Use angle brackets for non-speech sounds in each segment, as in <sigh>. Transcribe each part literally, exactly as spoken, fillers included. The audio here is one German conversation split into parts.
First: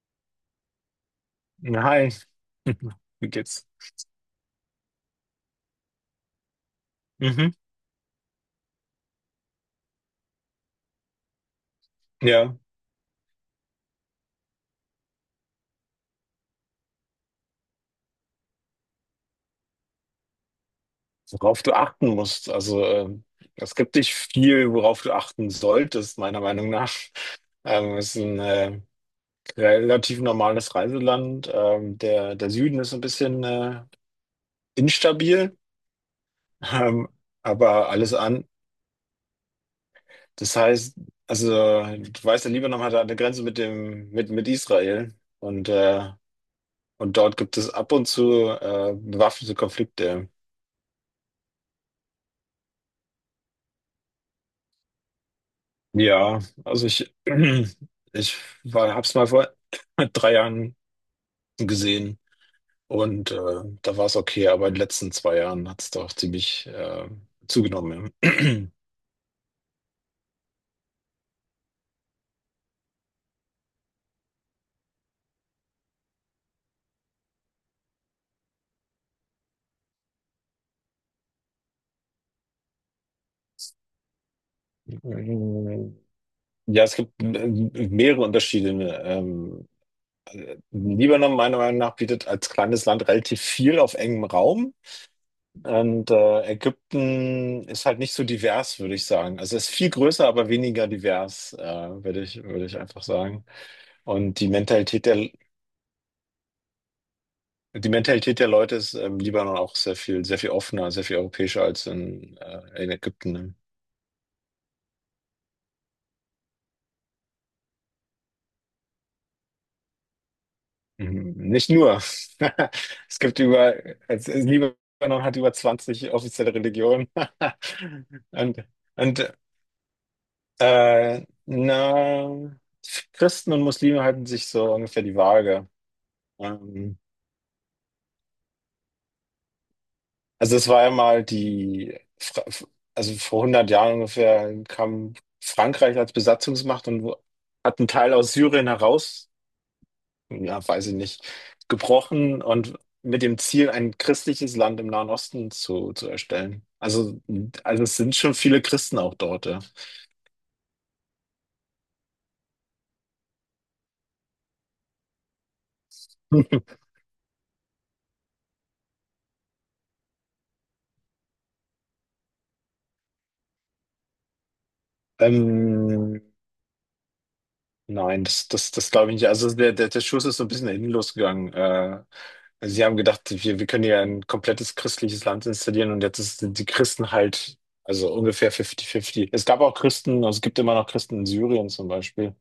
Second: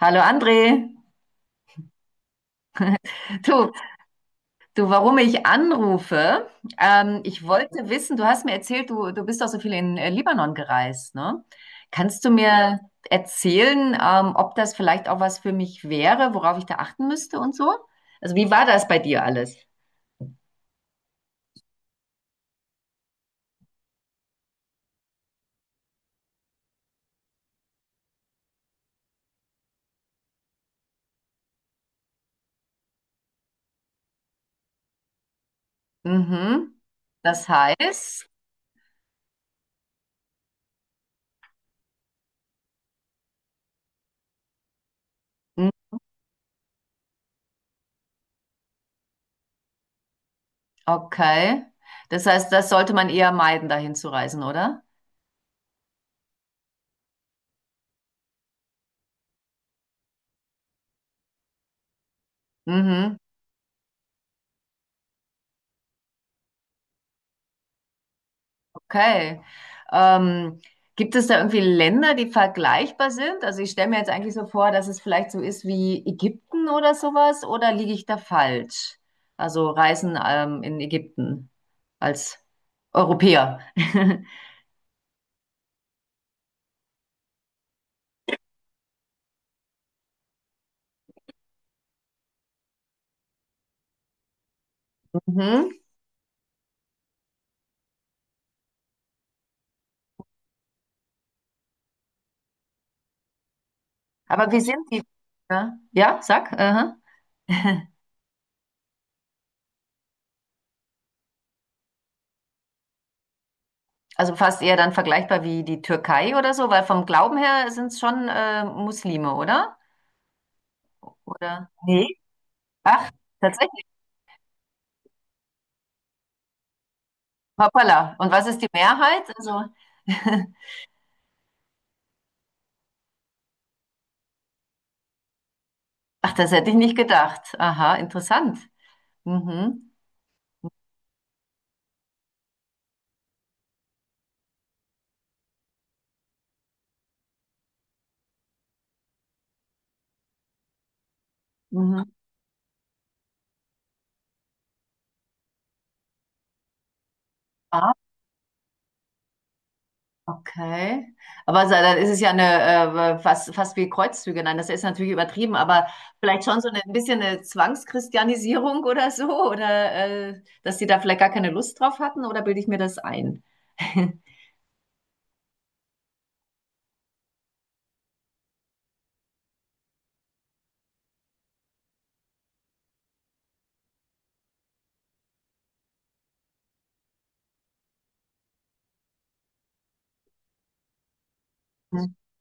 Hallo André. Hi, <laughs> wie geht's? Du, du, warum ich anrufe? Ähm, ich Mhm. wollte wissen, du hast mir erzählt, du, du bist auch so viel in äh, Libanon gereist, ne? Kannst du Ja, mir erzählen, ähm, ob das vielleicht auch was für mich wäre, worauf ich da achten müsste und so? Also, wie war das bei dir alles? worauf du achten musst. Also, ähm, es gibt nicht viel, worauf du achten solltest, meiner Meinung nach. <laughs> Ähm, es ist ein äh, relativ normales Reiseland. Ähm, der, der Süden ist ein bisschen äh, instabil, <laughs> Mhm. ähm, Das aber alles heißt, an. Das heißt, also, du weißt, der Libanon hat eine Grenze mit dem, mit, mit Israel und, mhm, äh, und dort gibt es ab und zu äh, bewaffnete Konflikte. okay. Das heißt, das sollte man eher meiden, dahin zu reisen, oder? Ja, also ich, <clears throat> ich war, hab's mal vor <laughs> <clears throat> drei Jahren gesehen Mhm. und äh, da war es okay, aber in den letzten zwei Jahren hat es doch ziemlich äh, zugenommen. Ja, Okay. Ähm, Gibt es da irgendwie Länder, die vergleichbar sind? Also ich stelle mir jetzt eigentlich so vor, dass es vielleicht so ist wie Ägypten oder sowas, oder liege ich da falsch? Also Reisen ähm, in Ägypten als Europäer. <laughs> <clears throat> ja, es gibt äh, mehrere Unterschiede, ne. Ähm, Libanon, meiner Meinung nach, bietet als kleines Land relativ viel auf engem Raum. Mhm. Und äh, Ägypten ist halt nicht so divers, würde ich sagen. Also es ist viel größer, aber weniger divers, äh, würde ich, würde ich einfach sagen. Und die Aber wie sind die? Mentalität der, Ja, ja, sag. Aha. die Mentalität der Leute ist im Libanon auch sehr viel, sehr viel offener, sehr viel europäischer als in, äh, in Ägypten. Ne? Also fast eher dann vergleichbar wie die Türkei oder so, weil vom Glauben her sind es schon äh, Muslime, oder? Mhm. Oder? Nicht nur. Nee. <laughs> Ach, Es gibt über, es, es, Libanon hat über zwanzig offizielle Religionen. <laughs> hoppala. Und was ist Und, die Mehrheit? und Also, <laughs> äh, na, Christen und Muslime halten sich so ungefähr die Waage. ach, das hätte ich nicht Ähm, gedacht. Aha, interessant. Mhm. Also es war ja mal die, Fra- also vor hundert Jahren ungefähr kam Frankreich als Besatzungsmacht und wo- hat einen Teil aus Syrien heraus, ja, weiß ich nicht, Mhm. gebrochen und mit dem Ziel, ein christliches Land im Nahen Osten zu, zu erstellen. Also, also Ah, es sind schon viele Christen auch dort, ja. okay. Aber so, dann ist es ja eine, äh, fast, fast wie Kreuzzüge. Nein, das ist natürlich übertrieben, aber vielleicht schon so eine, <laughs> ein bisschen eine Zwangschristianisierung <laughs> oder so, oder äh, dass die da vielleicht gar keine Lust drauf hatten, oder bilde ich mir das ein? <laughs> Ähm, nein, das, das, das glaube ich nicht. Also der, der, der Schuss ist so ein bisschen nach hinten losgegangen. Äh, also sie haben gedacht, wir, wir können hier ein komplettes christliches Land installieren und jetzt ist, sind die Christen halt, also ungefähr fünfzig fünfzig. Es gab auch Christen, also es gibt immer noch Christen in Syrien zum Beispiel.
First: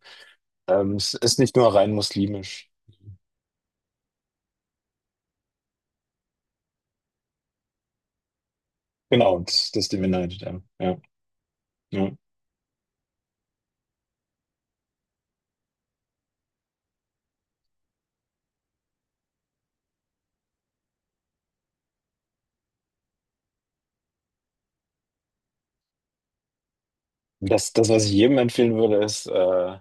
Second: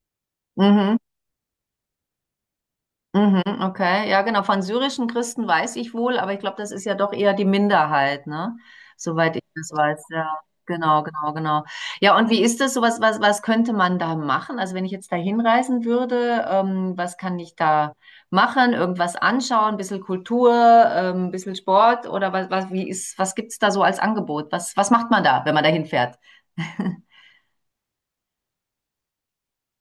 Ähm, Mhm. es ist nicht nur rein muslimisch. Mhm, okay, ja genau. Von syrischen Christen weiß ich wohl, aber ich glaube, das ist ja doch eher die Minderheit, ne? Soweit Genau, ich das das, das ist die weiß, Minderheit. ja. Ja, ja. Genau, genau, genau. Ja. Ja, und wie ist das? So was, was, was könnte man da machen? Also wenn ich jetzt da hinreisen würde, ähm, was kann ich da machen? Irgendwas anschauen, ein bisschen Kultur, ähm, ein bisschen Sport oder was, was, wie ist, was gibt's da so als Angebot? Was, was macht man da, wenn man da hinfährt? <laughs> Das, das, was ich jedem empfehlen würde, ist, äh,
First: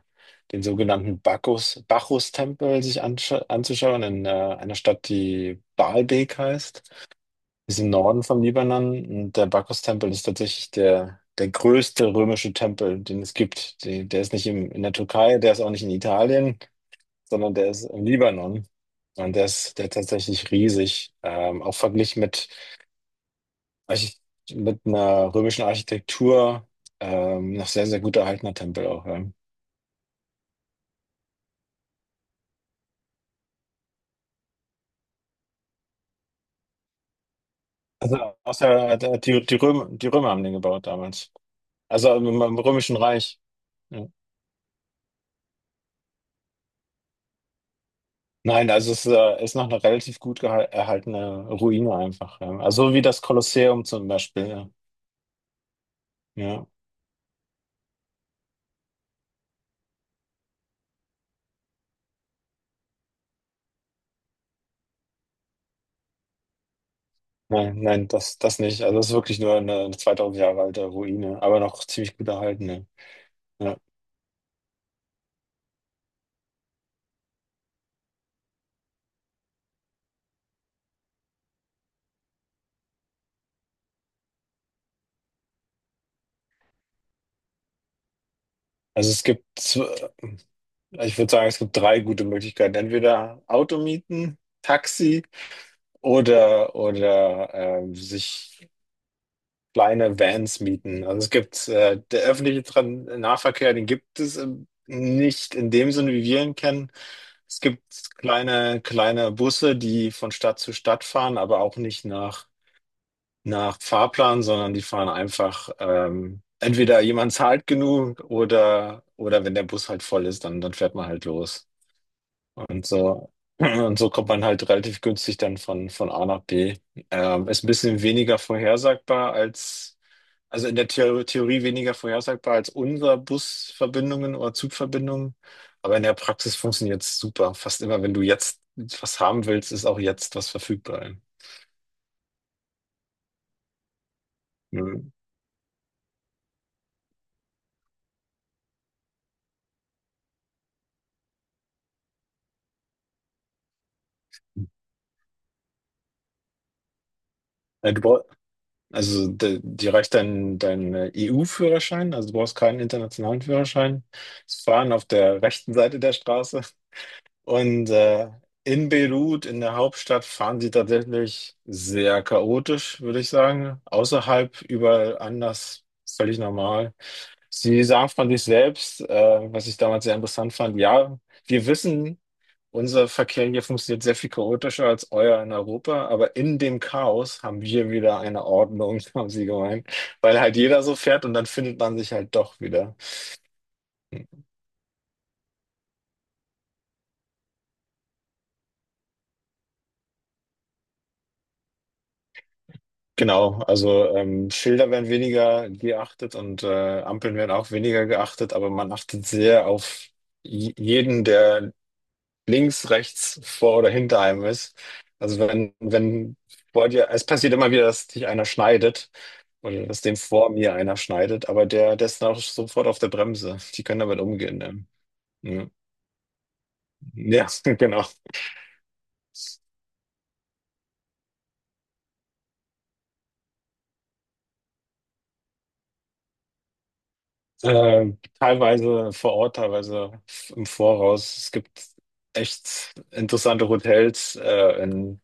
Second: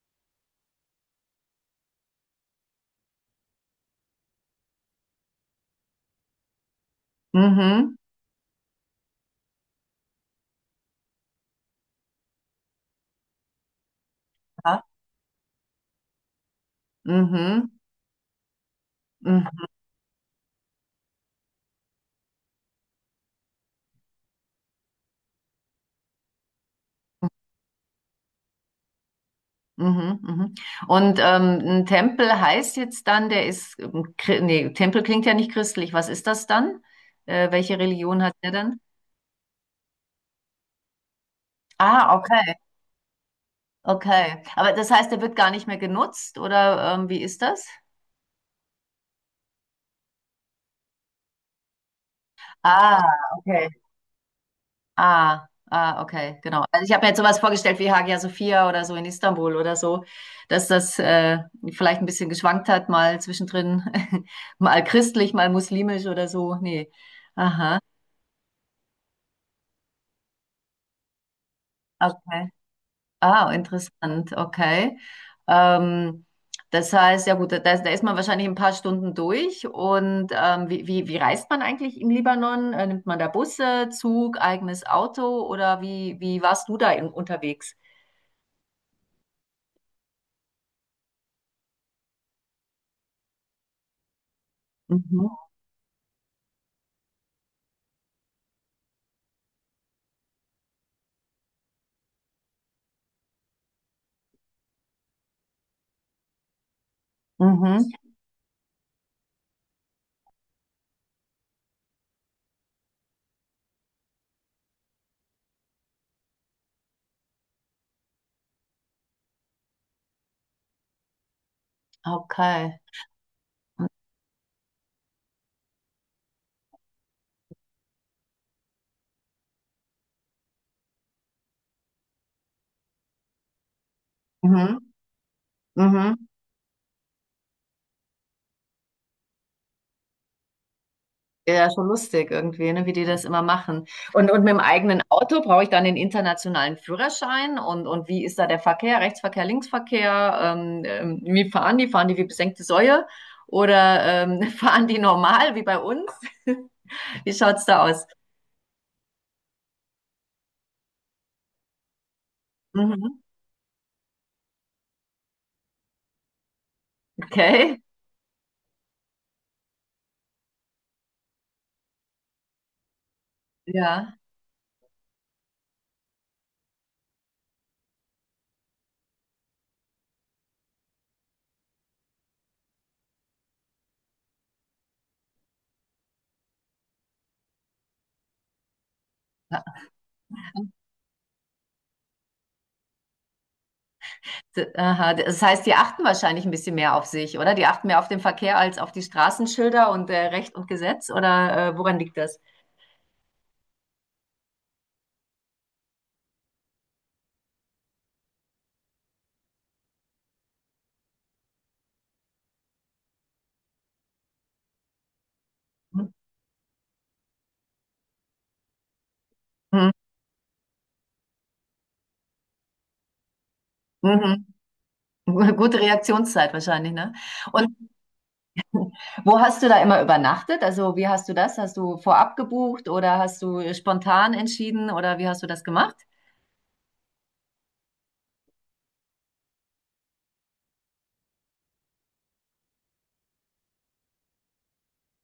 den sogenannten Bacchus, Bacchus-Tempel sich ansch- anzuschauen in äh, einer Stadt, die Baalbek heißt. Ist im Mhm. Norden vom Libanon, und der Bacchus-Tempel ist tatsächlich der, der größte römische Tempel, den es gibt. Die, der ist nicht im, Ja. in der Türkei, der ist auch nicht in Italien, sondern Mhm. der ist im Libanon. Und der Mhm. ist, der ist tatsächlich riesig, ähm, auch verglichen mit, Archit- mit einer römischen Architektur, ähm, noch sehr, sehr gut erhaltener Tempel auch. Ja. Mhm, mhm. Und ähm, ein Tempel heißt jetzt dann, der ist, ähm, chri- nee, Tempel klingt ja nicht christlich. Was ist das dann? Äh, welche Religion hat Also der dann? außer, äh, die, die Römer, die Römer haben den gebaut damals. Also Ah, im, okay, im Römischen Reich. Ja. okay. Aber das heißt, der wird gar nicht mehr genutzt oder ähm, wie ist das? Nein, also es äh, ist noch eine relativ gut geha- erhaltene Ruine einfach. Ja. Also Ah, wie das okay. Kolosseum zum Beispiel. Ja. Ah, ah, okay, genau. Ja. Also ich habe mir jetzt sowas vorgestellt wie Hagia Sophia oder so in Istanbul oder so, dass das äh, vielleicht ein bisschen geschwankt hat, mal zwischendrin, <laughs> mal christlich, mal muslimisch oder so. Nee. Aha, Nein, nein, das, das nicht. Also es ist wirklich nur eine zweitausend Jahre alte Ruine, aber noch ziemlich gut okay. erhalten. Ja. Ah, Ja. interessant, okay. Ähm, Das heißt, ja gut, da, da ist man wahrscheinlich in ein paar Stunden durch. Und ähm, wie, wie, wie reist man eigentlich im Libanon? Äh, nimmt man da Busse, Zug, eigenes Auto oder wie, wie warst du da in, unterwegs? Also es gibt, zw- ich würde sagen, es gibt drei gute Möglichkeiten. Entweder Auto mieten, Taxi Mhm. oder, oder ähm, sich kleine Vans mieten. Also es gibt äh, der öffentliche Tran Nahverkehr, den gibt es ähm, nicht in dem Sinne, wie wir ihn kennen. Es Mhm. gibt kleine, kleine Busse, die von Stadt zu Stadt fahren, aber auch nicht nach, nach Fahrplan, sondern die fahren einfach, ähm, entweder jemand zahlt genug oder, oder wenn der Bus halt voll ist, dann, dann fährt man halt los. Okay. Und so, <clears throat> und so kommt man halt relativ günstig dann von, von A nach B. Ähm, ist ein bisschen weniger vorhersagbar als, also, in der Theo- Theorie weniger vorhersagbar als unsere Busverbindungen oder Mhm. Zugverbindungen. Aber in der Mhm. Praxis funktioniert es super. Fast immer, wenn du jetzt was haben willst, ist auch jetzt was verfügbar. Ja, ja, schon lustig irgendwie, ne, wie die das immer machen. Und, und mit dem eigenen Mhm. Auto brauche ich dann den internationalen Führerschein und, und wie ist da der Verkehr, Rechtsverkehr, Linksverkehr? Ähm, ähm, wie fahren die? Fahren die wie besenkte Säue? Oder ähm, <laughs> fahren die normal wie bei uns? Wie schaut's da Ja, Du aus? brauch, also de- dir reicht dein, dein äh, E U-Führerschein, also du brauchst keinen Mhm. internationalen Führerschein. Das Fahren auf der rechten Seite der Straße. Okay. Und äh, in Beirut, in der Hauptstadt, fahren sie tatsächlich sehr chaotisch, würde ich sagen. Ja. Außerhalb, überall anders, völlig normal. Sie sagen von sich selbst, äh, was ich damals sehr interessant fand, ja, wir wissen, unser Verkehr hier funktioniert sehr viel chaotischer als euer in Europa, aber in dem Chaos haben wir wieder eine Ordnung, <laughs> haben sie gemeint, weil halt jeder so fährt und dann findet man sich halt doch wieder. D- Aha. Das heißt, die achten wahrscheinlich ein bisschen mehr auf sich, oder? Die achten mehr auf den Verkehr als auf die Straßenschilder und äh, Recht und Gesetz, oder äh, woran liegt das? Genau, also ähm, Schilder werden weniger geachtet und äh, Ampeln werden auch weniger geachtet, aber man achtet sehr auf j- jeden, der links, rechts, vor oder hinter einem ist. Also wenn, Mhm. wenn vor dir, es passiert immer wieder, dass dich einer schneidet oder dass dem vor mir einer schneidet, aber der, der ist dann auch sofort auf der Bremse. Die können damit Mhm. umgehen. Ne? <laughs> Ja, Gute Reaktionszeit wahrscheinlich, ne? <laughs> Und ja, genau. wo hast du da immer übernachtet? Also wie hast du das? Hast du vorab gebucht oder hast du spontan entschieden oder wie hast du das gemacht? Äh, teilweise vor Ort, teilweise f- im Voraus. Es gibt echt interessante Hotels äh, in,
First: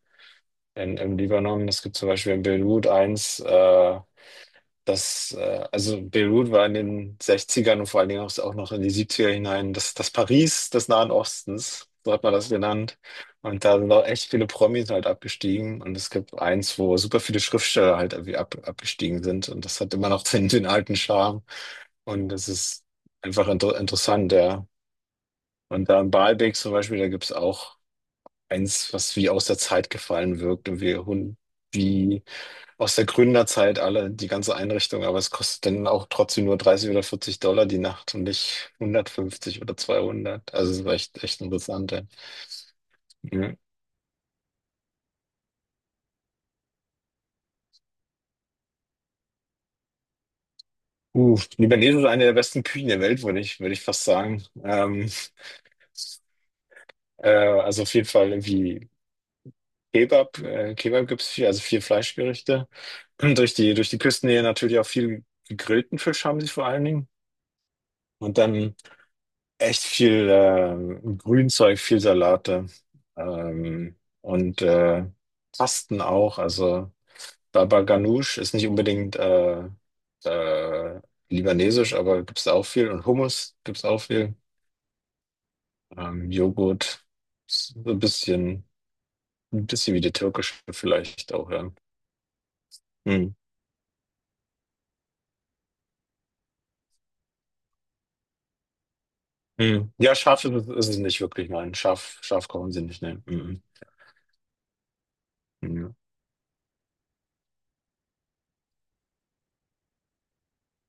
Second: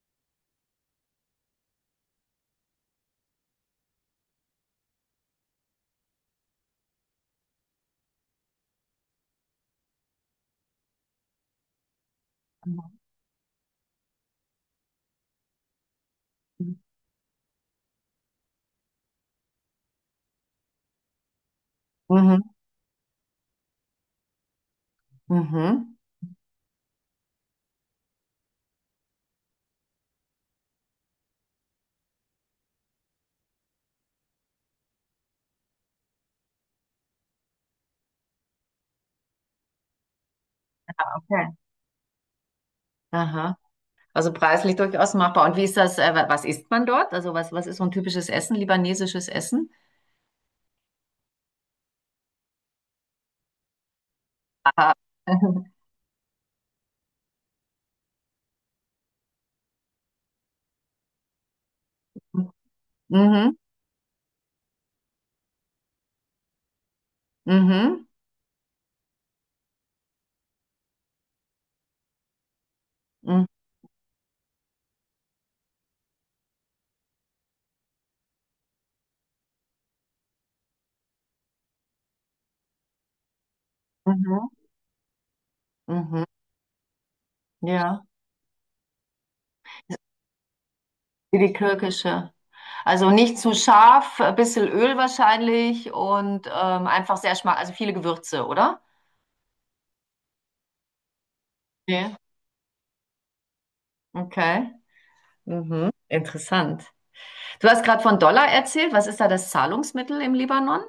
in, im Libanon. Es gibt zum Beispiel in Beirut eins. Äh, das, äh, also Beirut war in den Sechzigern und vor allen Dingen auch noch in die Siebziger hinein das, das Paris des Nahen Ostens, so hat man das genannt. Und da sind auch echt viele Promis halt abgestiegen. Und es gibt eins, wo super viele Schriftsteller halt irgendwie ab, abgestiegen sind. Und das hat immer noch <laughs> den, den alten Charme. Und das Mhm. ist einfach inter interessant, ja. Und Mhm. da in Baalbek zum Beispiel, da gibt's auch eins, was wie aus der Zeit gefallen wirkt und wie, hun- wie aus der Gründerzeit, alle, die ganze Einrichtung, aber es kostet dann auch trotzdem nur dreißig oder vierzig Dollar die Nacht und nicht hundertfünfzig oder zweihundert. Also es war echt, echt Okay. interessant. Ja. Ja. Aha. Also preislich durchaus machbar. Und wie ist das, äh, wa- was isst man dort? Also was, was ist so ein typisches Essen, libanesisches Essen? Uh, Libanesen ist eine der besten Küchen der Welt, würde ich, würde ich fast sagen. Ähm, <laughs> äh, also auf jeden Fall irgendwie Kebab, äh, Kebab gibt es viel, also viel Fleischgerichte. <clears throat> Mhm. Durch Mhm. die, durch die Küstennähe natürlich auch viel gegrillten Fisch haben sie vor allen Dingen. Mhm. Und dann echt viel ähm, Grünzeug, viel Salate Mhm. ähm, und äh, Pasten auch. Also Baba Ganoush ist nicht unbedingt äh, äh, libanesisch, aber gibt's da auch viel. Und Hummus gibt's auch viel. Mhm. Mhm. Ähm, Joghurt, so ein Ja. bisschen, ein bisschen wie die türkische vielleicht Wie auch, die ja. türkische. Also Hm. nicht zu scharf, ein bisschen Öl wahrscheinlich und ähm, einfach sehr schmack, also viele Gewürze, oder? Hm. Ja, scharf ist, es- ist es nicht wirklich, nein. Nee. Scharf, scharf kochen sie nicht, ne? Mhm. Okay. Mhm. Ja. Interessant. Du hast gerade von Dollar erzählt. Was ist da das Zahlungsmittel im Libanon?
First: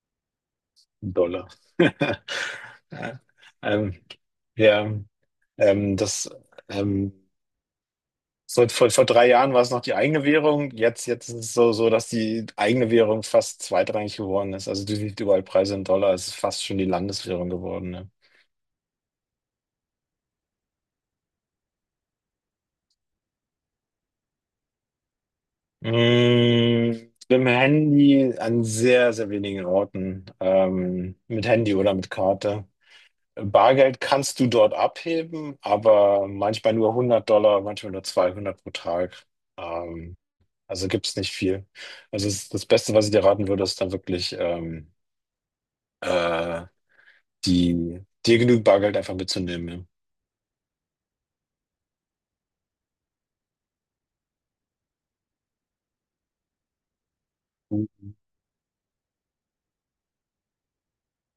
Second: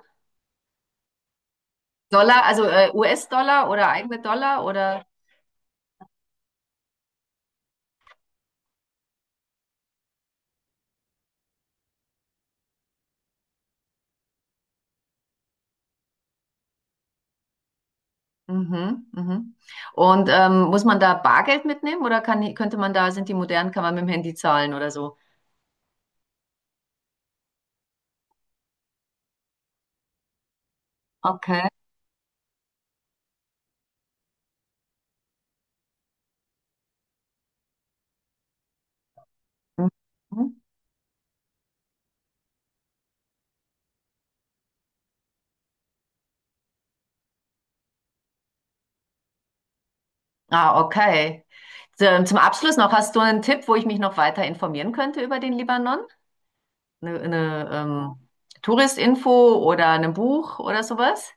Dollar. <laughs> Dollar, also äh, Ja. U S-Dollar oder Ähm, eigene Dollar ja. oder? Ähm, das ähm, so, vor, vor drei Jahren war es noch die eigene Währung. Jetzt, jetzt ist es so, so, dass die eigene Währung fast zweitrangig geworden ist. Also du siehst überall Preise in Dollar. Es ist fast schon die Landeswährung geworden. Ne? Mhm, mhm. Und ähm, muss man da Bargeld mitnehmen oder kann, könnte man da, sind die modern, kann man mit dem Handy zahlen oder so? Mm, mit dem Handy an sehr, sehr wenigen Orten. Ähm, mit Okay. Handy oder mit Karte. Bargeld kannst du dort abheben, aber manchmal nur hundert Dollar, manchmal nur zweihundert pro Tag. Ähm, Mhm. Also gibt es nicht viel. Also es, das Beste, was ich dir raten würde, ist dann wirklich, ähm, äh, die, dir genügend Bargeld einfach mitzunehmen. Ah, okay. Zum zum Abschluss noch, hast du einen Tipp, wo ich mich noch weiter informieren könnte über den Libanon? Eine, eine Ja. ähm, Touristinfo oder ein Buch oder sowas?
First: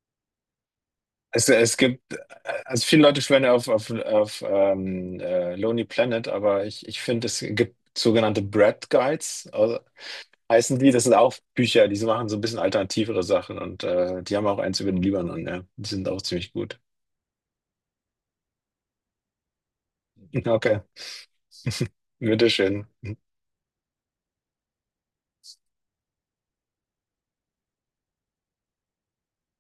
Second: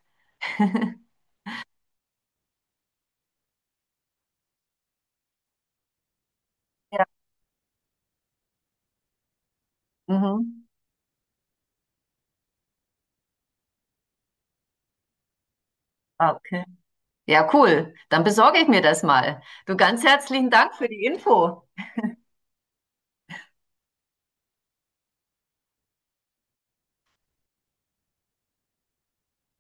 Es, es gibt, äh, also viele Leute schwören ja auf, auf, auf ähm, äh, Lonely Planet, aber ich, ich Ja, finde, es gibt sogenannte Bread Guides, also, mhm. heißen die. Das sind auch Bücher, die machen so ein bisschen alternativere Sachen und äh, die haben auch eins über den Libanon, ja. Die sind auch Ah, ziemlich okay. gut. Ja, cool. Dann besorge ich mir das mal. Du, ganz <laughs> herzlichen Dank Okay, für die Info. bitteschön.